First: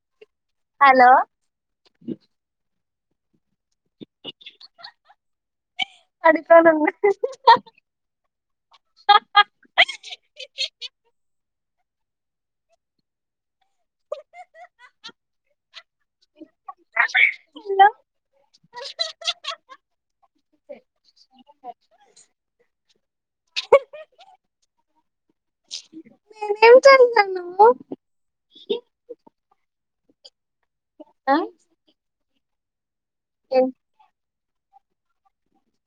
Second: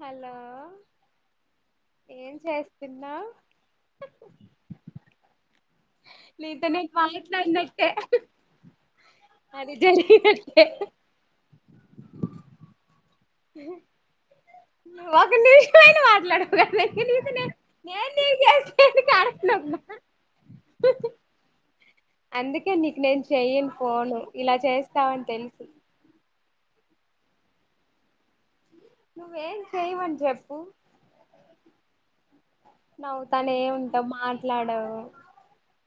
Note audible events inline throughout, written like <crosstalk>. హాల్లో హాల్లో తిన్నా పడుకోనున్న లేతనేక్ మాట్లాడిన్నట్టే అది జరిగిన్నట్లే ఒక నిమిషమైన మాట్లాడు హలో <unintelligible> ఎం <unintelligible> అందుకే నీకు నేను చెయ్యను ఫోను ఇలా చేస్తావని తెలుసు ఎం తింటున్నావ్ నువ్వు నువ్వేం చెయవని చెప్పు ఆ నవ్వుతానే ఉంటా మార్ లాడవ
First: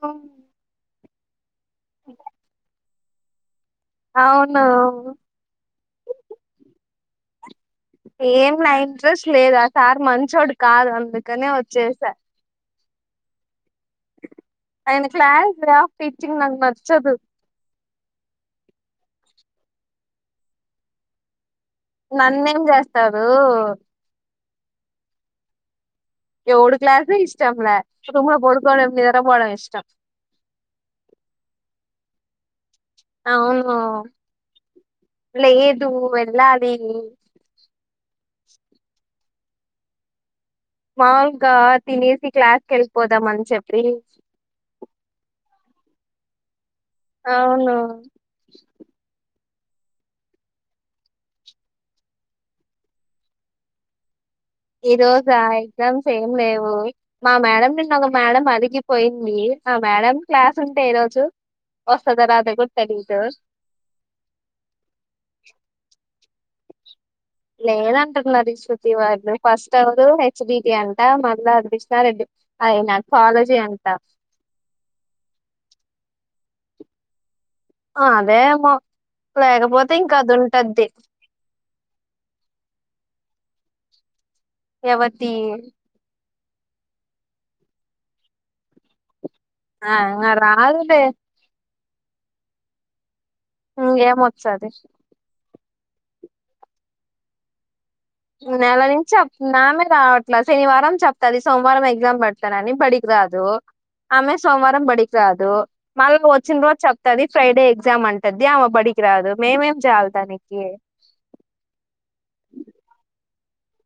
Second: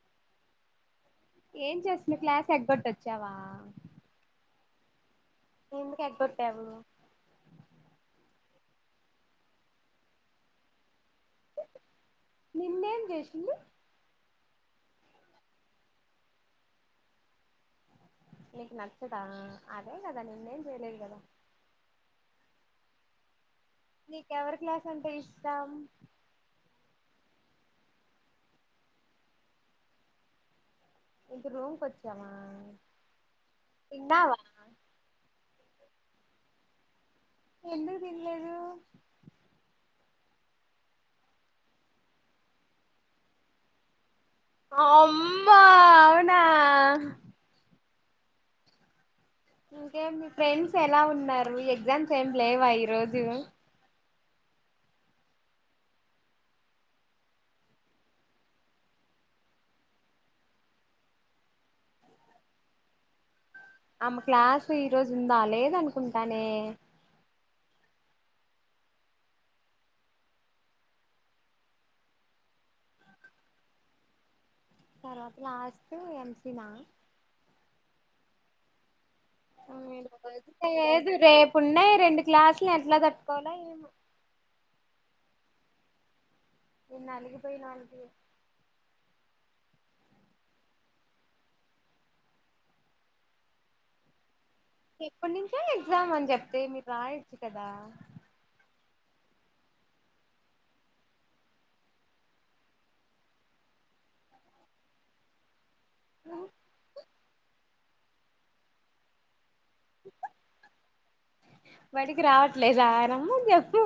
అవు ఏం చేస్తున్నవ్ క్లాస్ ఎగ్గొట్టొచ్చావా అవును ఎందుకు ఎగ్గొట్టావు ఏం లా ఇంట్రెస్ట్ లేదు ఆ సార్ మంచోడు కాదు అందుకనే వచ్చేస నిన్నేం చేసింది అయన క్లాస్ రా టీచింగ్ నాకు నచ్చదు నీకు నచ్చదా అదే కదా నిన్నేం చేయలేదు కదా నన్నేం చేస్తారు. ఎవరి క్లాస్ అంటే ఇష్టం. ఎవడు క్లాస్ ఇష్టంల రూమ్ లో పడుకోవడం లేదా నిద్ర పోవడం ఇష్టం. ఇక రూమ్కి వచ్చమా అవును లేదు వెళ్ళాలి. ఎందుకు తినలేదు మాములుగా తినేసి క్లాస్కి వెళ్ళిపోదామని చెప్పి అమ్మా అవునా అవును ఇంకేం మీ ఫ్రెండ్స్ ఎలా ఉన్నారు ఎగ్జామ్స్ ఏం లేవా ఈరోజు ఈ రోజా ఎగ్జామ్స్ ఏం లేవు. మా మేడం నిన్న ఒక మేడం అలిగిపోయింది. ఆ మేడం క్లాస్ ఉంటే ఈ రోజు వస్తదరాద కూడా తెలియదు. ఆమె క్లాస్ ఈ రోజు ఉందా లేద అనుకుంటు కానీ లేదంటున్నారు. శృతి వాళ్ళు ఫస్ట్ ఎవరు హెచ్ డి టి అంట మళ్ళీ కృష్ణ రెడ్డి అయన కాలేజీ అంట. తర్వాత లాస్ట్ ఎంసిన ఆ అదేమ్ మా లేదు రేపున్నాయి. రెండు గ్లాసులు ఎట్లా తప్ప పోల ఏమో ఎవరితి ఎ నలగి పోయి నాలుకి ఆ అ రాదులే ఏమో సాధే ఎప్పటి నుంచో ఎగ్జామ్ అని చెప్తే మీరు రాయచ్చు కదా నెల నుంచి చెప్ ఆమె రావట్లే శనివారం చెప్తది. సోమవారం ఎగ్జామ్ పెడతనని, బడికి రాదు ఆమె సోమవారం బడికి రాదు. మళ్ళీ వచ్చిన రోజు చెప్తాది ఫ్రైడే చేద్దామంటే దా ఆమె బడికి రాదు మేం ఏం చాలత నికి బడికి రావట్లేదా రమ్మని చెప్పు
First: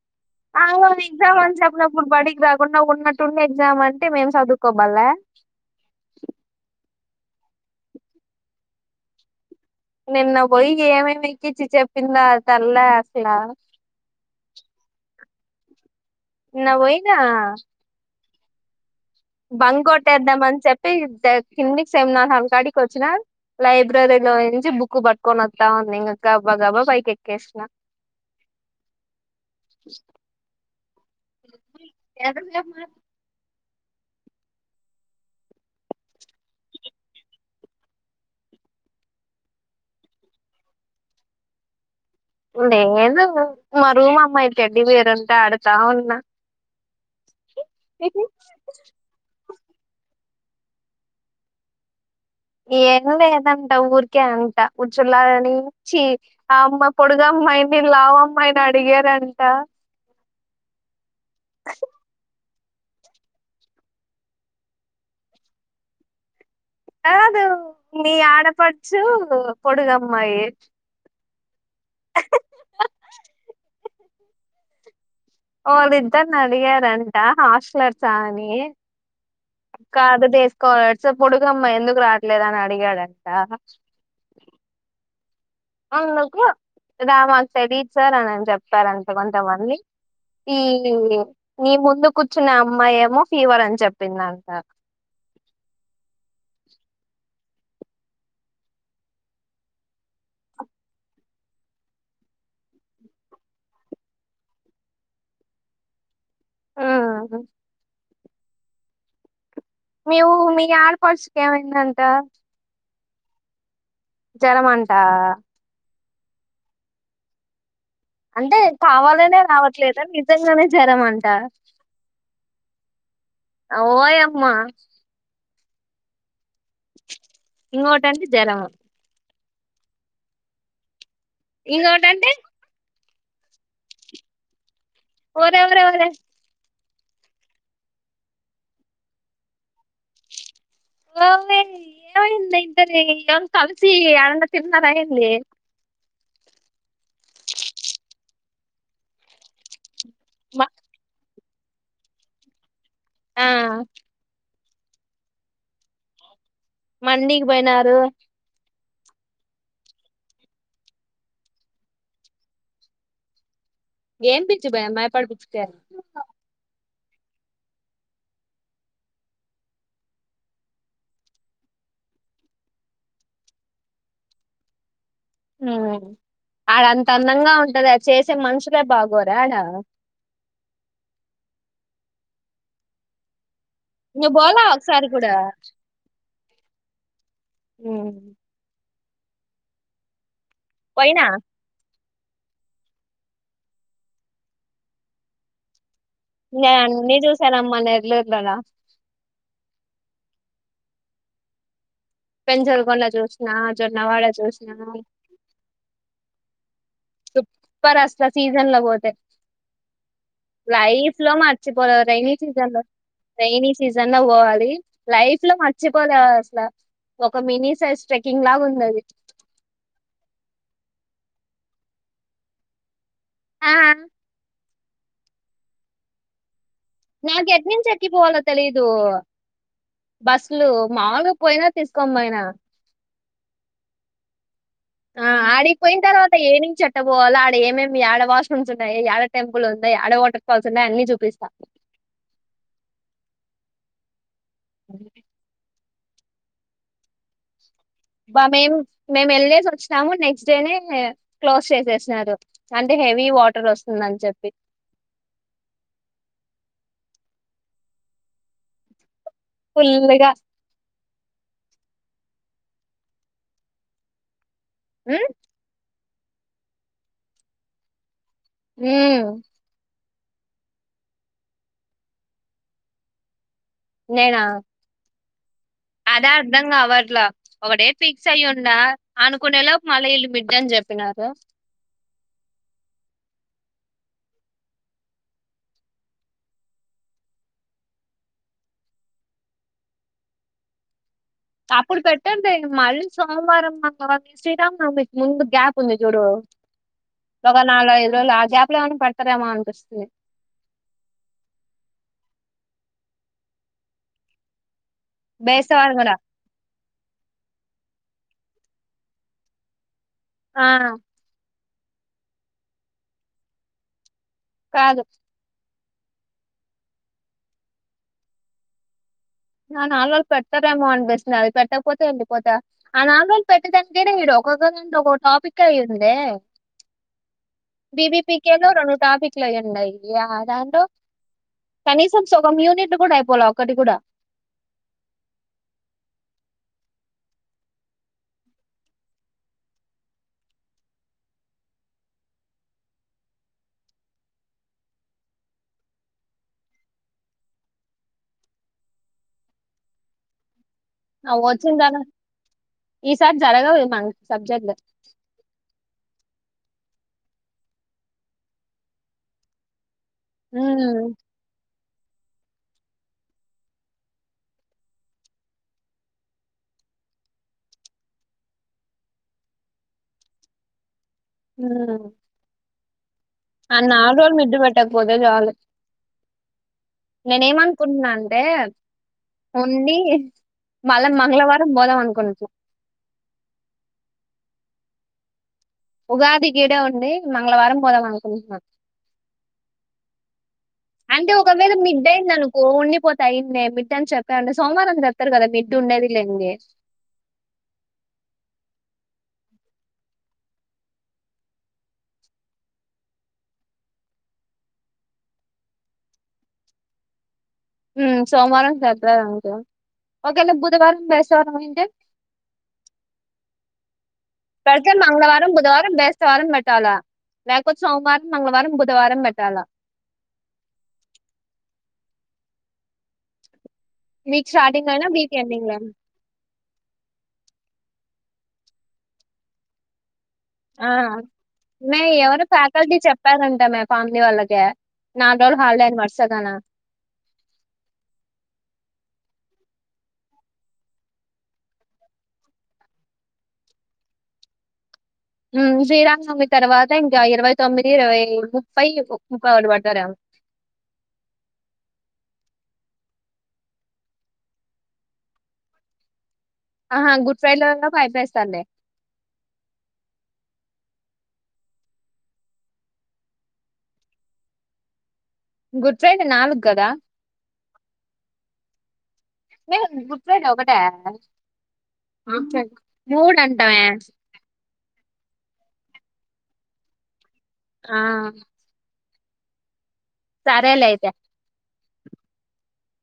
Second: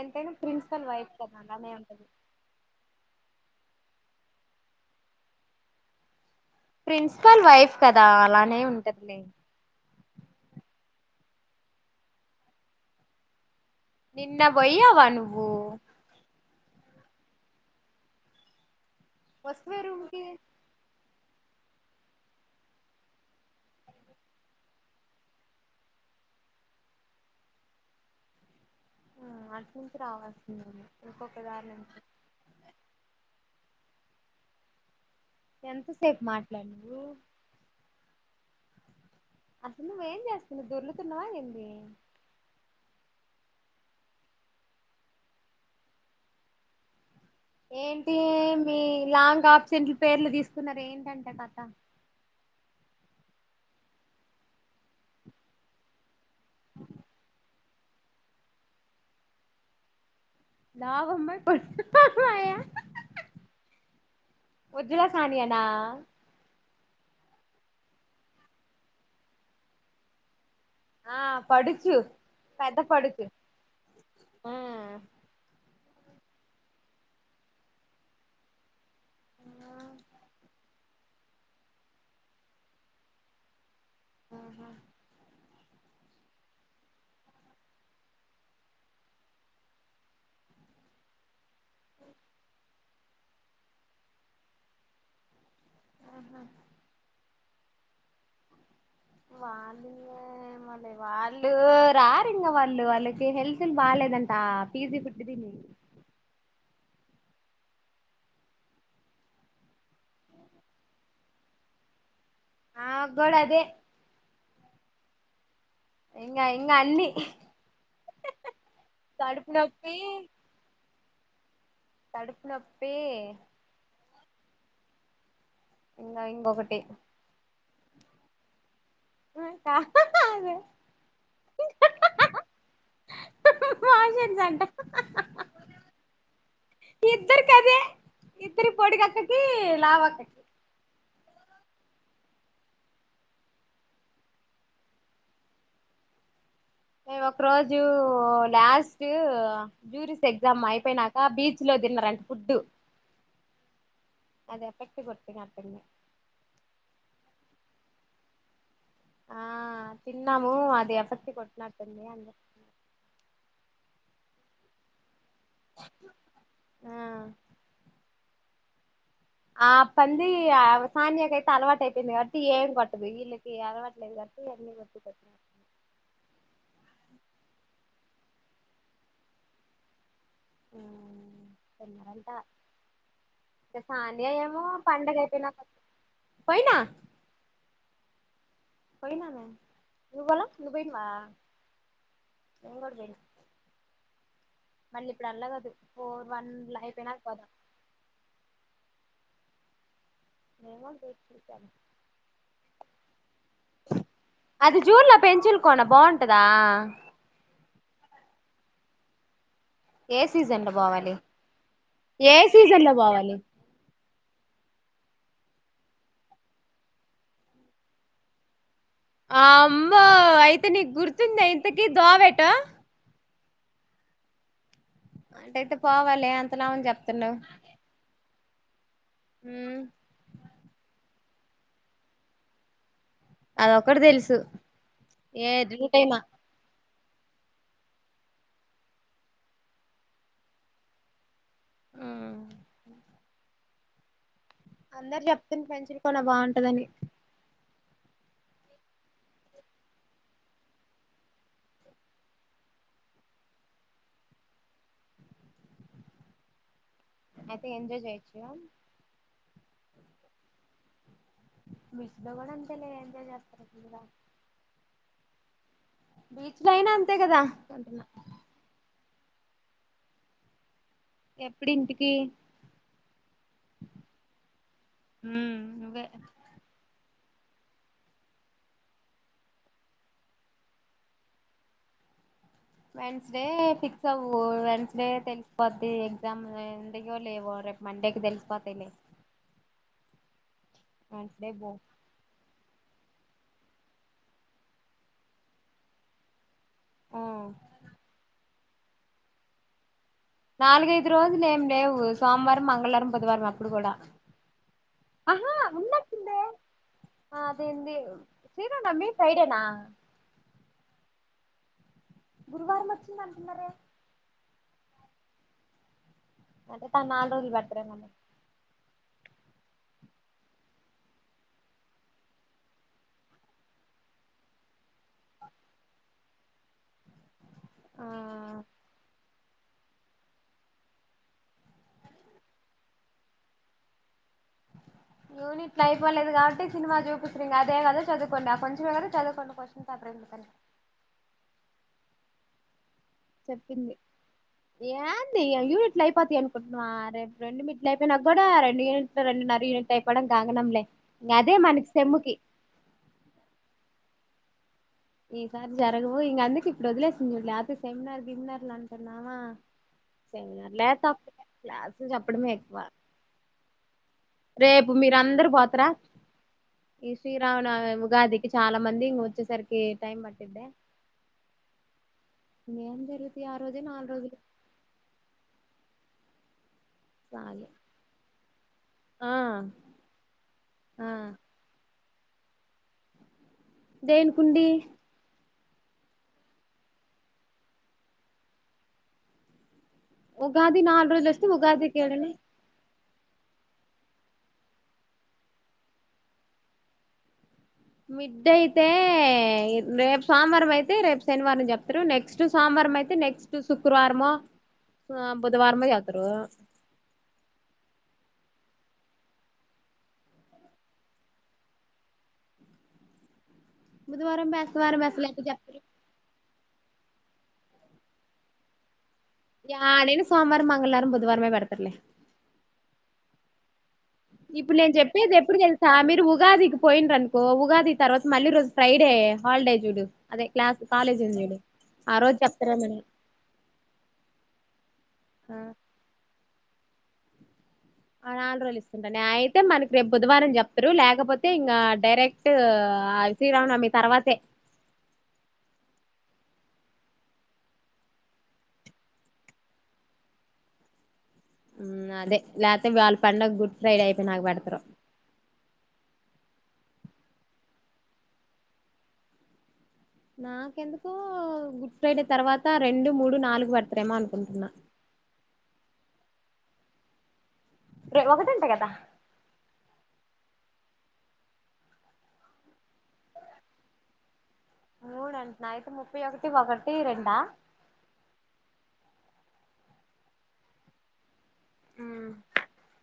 ఎంతైనా అవు ప్రిన్సిపల్ అది వైఫ్ కదా ఎగ్జాం అని అలానే ఉంటది చెప్పినపుడు బడికి రాకుండా ఫోన్ మట్ ఎగ్జామ్ అంటే మేము చదువుకోమళ్లే ప్రిన్సిపల్ వైఫ్ కదా అలానే ఉంటది నేను నిన్న పొయికి ఏమమి ఎక్కిచ్చి చెప్పిందా తెల్ల అసలా నిన్నపోయావా నువ్వు నిన్న పోయిన వస్తవే బంగ్ రూమ్ కి కోటేద్దామ అని చెప్పి కిందకి సేమ్నాకాడికి వచ్చిన లైబ్రరీలో నుంచి బుక్ పట్టుకొని వస్తా ఉంది ఇంకా అబ్బా గబ్బా పైకి ఎక్కేసిన. ఆ అట్నీ నుంచి రావాల్సింది ఇంకొక దారి నుంచి ఎంతసేపు మాట్లాన్నావు అసలు నువ్వేం చేస్తన్నవ్ దొర్లుతున్నవా ఏంది లేదు మా రూమమ్మాయి టెడ్డిబేర్ ఉంటే ఆడతా ఉన్నా ఏంటి మీ లాంగ్ ఆప్సెంట్లు పేర్లు తీసు కున్నవేంటంట కథ ఏం లేదంట ఊరికే అంట ఉచ్చులాగా అని చి ఆ అమ్మా పొడుగమ్మాయిని నేను లావమ్మాయిని అడిగారంట లావమ్మాయి పొట్టమ్మాయ ఉజ్లసానియన కాదు మీ ఆడపడుచు పొడుగమ్మాయి ఆ పడుచు పెద్ద పడుచు మ్మ్ వాళ్ళిద్దరిని అడిగారంట హాస్టలర్స అని కాదు డేస్కలర్స్ పొడుగమ్మాయి ఎందుకు రాట్లేదు అని అడిగాడంట అందుకు రా మాకు చెడిచ్చార్ అనని చెప్పారంటే కొంతమంది ఈ నీ ముందు కూర్చున్నా అమ్మాయి ఏమో ఫీవర్ అని చెప్పింది అంట వాళ్ళు మళ వాళ్ళు రారు ఇంగ వాళ్ళు వాళ్ళకి హెల్త్ లు బాలేదంట పీజీ ఫుడ్డు తిని ఆ మీవు మీ ఆడపడుచు కేమైందంట నాగ్గూడ అదే జరమంటా ఇంగ ఇంగ అన్ని అంటే కావాలనే కడుపు రావట్లేద నిజంగానే జ్వరం మని దా కడుపునొప్పి మా ఇంగ ఇంకొకటి ఇంకోటి అంటే జరము ఆకా అదే ఇంకకోట అంటే ఫషన్ అంట ఒరేరే ఒరే ఇద్దరు కదే ఇద్దరి పొడిగ అక్కకి లావా అక్కకి ఓ ఏవ ఇంద ఇంతరి ఏవన్ కలసి అరండ తిన్నార ఏంది మేము ఒక రోజు లాస్ట్ జ్యూరిస్ ఎగ్జామ్ అయిపోయినాక బీచ్ లో తిన్నరంటే ఫుడ్డు ఆ అది ఎఫెక్ట్ కొట్టిన అప్పుడు మండీకి పోయినారు ఆ తిన్నాము అది ఎఫెక్ట్ కొట్టినట్టుంది అం ఏం బీచు భయ్యా మైపాడు బీచ్ చె ఆ పంది ఆ సానియాకైతే అలవాటు అయిపోయింది కాబట్టి ఏం కొట్టదు వీళ్ళకి అలవాటు లేదు కాబట్టి అన్ని కొట్ కొ హ్మ్ఆడ అంత అందంగా ఉంటది అది చేసే మనుషులే బాగోర ఆడ తన్నా సానియా నువ్వు ఏమో పోలా ఒకసారి పండగ కూడా అయిపోయినాక వస్ పోయినా నువ్వు పోలా నువ్వు పోయినువా పోయినా <inaudible> మళ్ళీ ఇప్పుడు అల్లాగదు నేను అన్నీ చూసానమ్మా నెల్లూర్లలో <inaudible> పెంచలకోన చూసిన జొన్నవాడ చూసిన దా సుప్పరస్లా సీజన్లో బోతే ఏ సీజన్ లో పోవాలి లైఫ్ లో మర్చిపోలేం రెైనీ సీజన్ లో రెయినీ సీజన్ లో వోవాలి. లైఫ్ లో మర్చిపోదు అసలు ఒక మినీ సైజ్ ట్రెక్కింగ్ లాగా ఉందది ఆ అమ్మో అయితే నీకు గుర్తుంద ఇంతకి దోవ ఎటో ఆ అట్టయితే పోవాలే నా ఎటు నించి ఎక్కిపోవాలో తెలీదు ఉమ్ బస్లు మామూలుగా పోయినా తీసుకొంబోయినా అదొక్కటి తెలుసు ఆ ఏ రూట్ ఆడికోయిన అయినా తర్వాత ఏనిం చె ట పోవాల ఆడ ఏమేమి యాడ వాష్రూమ్స్ ఉన్నాయి, యాడ టెంపుల్ ఉన్నాయి, యాడ వాటర్ ఫాల్స్ ఉన్నాయి అన్ని చూపిస్తా. మ్మ్ అందరు చెప్తుంది పంచిరి కొనా బాగుంటదని బా మేం మేము వెల్లేసి వచ్చినాము, నెక్స్ట్ డేనే క్లోజ్ చేసేసినారు అంటే హెవీ వాటర్ వస్తుంది అని చెప్పి. అయితే ఎంజాయ్ చేయొచ్చుగా ఫుల్లు గా బీచ్లోగూడ అంతేలే ఎంజాయ్ చేస్తరు ఫుల్లుగా మ్మ్ బీచ్ లో అయినా అంతే కదా అంటున్నా హ్మ్ ఎప్పుడి ఇంటికి నేనా మ్మ్ అదా అర్ధం కావట్లా ఒకడే ఫిక్స్ అయిండా, అనుకునేళ్ళ మళ్ళ ఇల్లు బిడ్డ అని చెప్పినారు వెన్స్డే ఫిక్స్ అవ్వు, వెన్స్డే తెలిసిపోద్ది ఎగ్జామ్ ఎందుో లేవో రేపు మండేకి తెలిసిపోతే లే అప్పుడు పెట్టానిలే మళ్ సోమవారం అంగ శ్రీరామ్నవమికి ముందు గ్యాప్ ఉంది చూడు ఒక నాల ఎదో గ్యాప్ ప్పులా ఏమన్నా పెడుతారేమోనిపిస్తుంది నాలుగైదు రోజులు ఏం లేవు సోమవారం మంగళవారం బుధవారం అప్పుడు కూడా ఆహా బేసేవాళ్ళు కూడా ఉన్నట్టుందే అదేంది సీనన్న మీ సైడేనా హా గురువారం వచ్చిందంట్నారే కాదు <unintelligible> ఆ నాలుగు రోజులు బెడ్తరేమో నా నాలుగు రోజులు పెడతారేమో అనిపిస్తుంది అది పెట్టకపోతే వెళ్ళిపోతా ఆ నాలుగు రోజులు పెట్టే దానికేనే ఇడు ఒకొక్కం ఒక టాపికే అయందే ఆ బీబీపీకే లో రెండు టాపిక్ అట్లయిఉండాయి యావరెండు దాలో కనీసం సగం యూనిట్ కూడా అయిపోలా ఒకటి కూడా యూనిట్లు అయిపోలేదు కాబట్టి సినిమా చూపించిన్రు అదే కదా చదువుకోండి ఆ కొంచెం ఏ కదా చదువుకోండి కోషన్ పేపర్ చెప్పింది ఏంది యూనిట్లు అయిపోతయీ అనుకుంటున్నావ రేపు రెండు మిడ్లు అయిపోయినాక కూడా రెండు యూనిట్లు రెండున్నర యూనిట్లు అయిపోవడం గగనంలే ఇంక అదే మనకి వచ్చిందన సెమ్ముకి ఈసారి జరగవే మన సబ్జెక్ట్ ఏసారి జరగవు ఇంగ అందుకి ఇప్పుడు వదిలేసిందిలే లేకపోతే సెమినార్ గిమినార్లు అట్టుందామా సెమినార్ లే ఉమ్ తొక్కలే క్లా చెప్పడమే ఎక్కువ రేపు మీరందరూ పోతర ఈ శ్రీరామనవమి ఉగాదికి చాలా మంది ఇంగ వచ్చేసరికి టైమ్ పట్టిదా హు ఏ అందరు ఆ నాలురోజులు మిడ్ బెట్టాక్పోతే చాలు నేనే చాలు ఏమనుకుంటున్నా అంటే ఆ ఉండి మళ్ళ ఆ మంగళవారం పోదాం అనుకుం కొంచెం దేనుకుండి ఉగాది ఇడే ఉండి మంగళవారం పోదామనుకుంటున్నా ఉగాది నాలుగు రోజులు అంటే వస్తే ఒకవేళ ఉగాదికి మిడ్ ఏడని అయింది అనుకో ఉండిపోత్ టైం నే మిడ్ అని చెప్పాడి సోమవారం చెప్తారు కదా మిడ్డు ఉండేది లేంది మిడ్ అయితే రేపు సోమవారం అయితే రేపు శనివారం చెప్తారు నెక్స్ట్ సోమవారం అయితే నెక్స్ట్ శుక్రవారమో బుధవారమో చెప్తారు హ్మ్ సోమవారం <unintelligible> అ ఒకవేళ అలా బుధవారం బెస్తవారం అయింటే బుధవారం పెడితే బేస్తవారం అసలు ఎట్ట మంగళవారం చెప్తారు బుధవారం బేస్తవారం పెడ్ లా లేకపోతే సోమవారం మంగళవారం బుధవారం పెట్ట యాడైన సోమవారం మంగళవారం బుధవారమే పెడుతరులే వీక్ ఇప్పుడు స్టార్టింగ్ నేను అయినా చెప్పేది వీక్ ఎప్పుడు ఎండింగ్ తెలుసా అయినా మీరు ఉగాది పోయిండ్ర అనుకో ఉగాది తర్వాత మళ్ళీ రోజు ఫ్రైడే హాలిడే చూడు అదే క్లాస్ ఆ కాలేజ్ ఉంది చూడు మే ఆ రోజు ఎవరు చెప్తారా మన ఫ్యాకల్టీ చెప్పారంట మే పావని వాళ్ళకి నాలుగు రోజులు హాలిడే అని వర్సాగాన ఆ నాలుగు రోజులు ఇస్తుంటాను న అయితే మనకి రేపు బుధవారం చెప్తరు లేకపోతే ఇంకా డైరెక్ట్ ఆ శ్రీరామనవమి తర్వాతే హ్మ్ శ్రీరామనవమి తర్వాత ఇంకా ఇరవై తొమ్మిది ఇరవై ముప్పై ముప్పయొకటి పడతారేమో హ్మ్ అదే లేకపోతే వాళ్ళ పండగ గుడ్ ఫ్రైడే అయిపోయినాక పెడతారు ఆహా గుడ్ ఫ్రైడే లో ఉన్నపుడు అయ్పేస్తాండే నాకెందుకు గుడ్ ఫ్రైడే తర్వాత, రెండు మూడు నాలుగు బర్తడేమో అనుకుంటున్నా గుడ్ ఫ్రైడే నాలుగు కదా ఏ ఒకటీ అంట కదా స ఒకట మూడు అంటనే మూడు అంటున్నా అయితే ముప్పై ఒకటి రెండా ఆ సరేలే అయితే మ్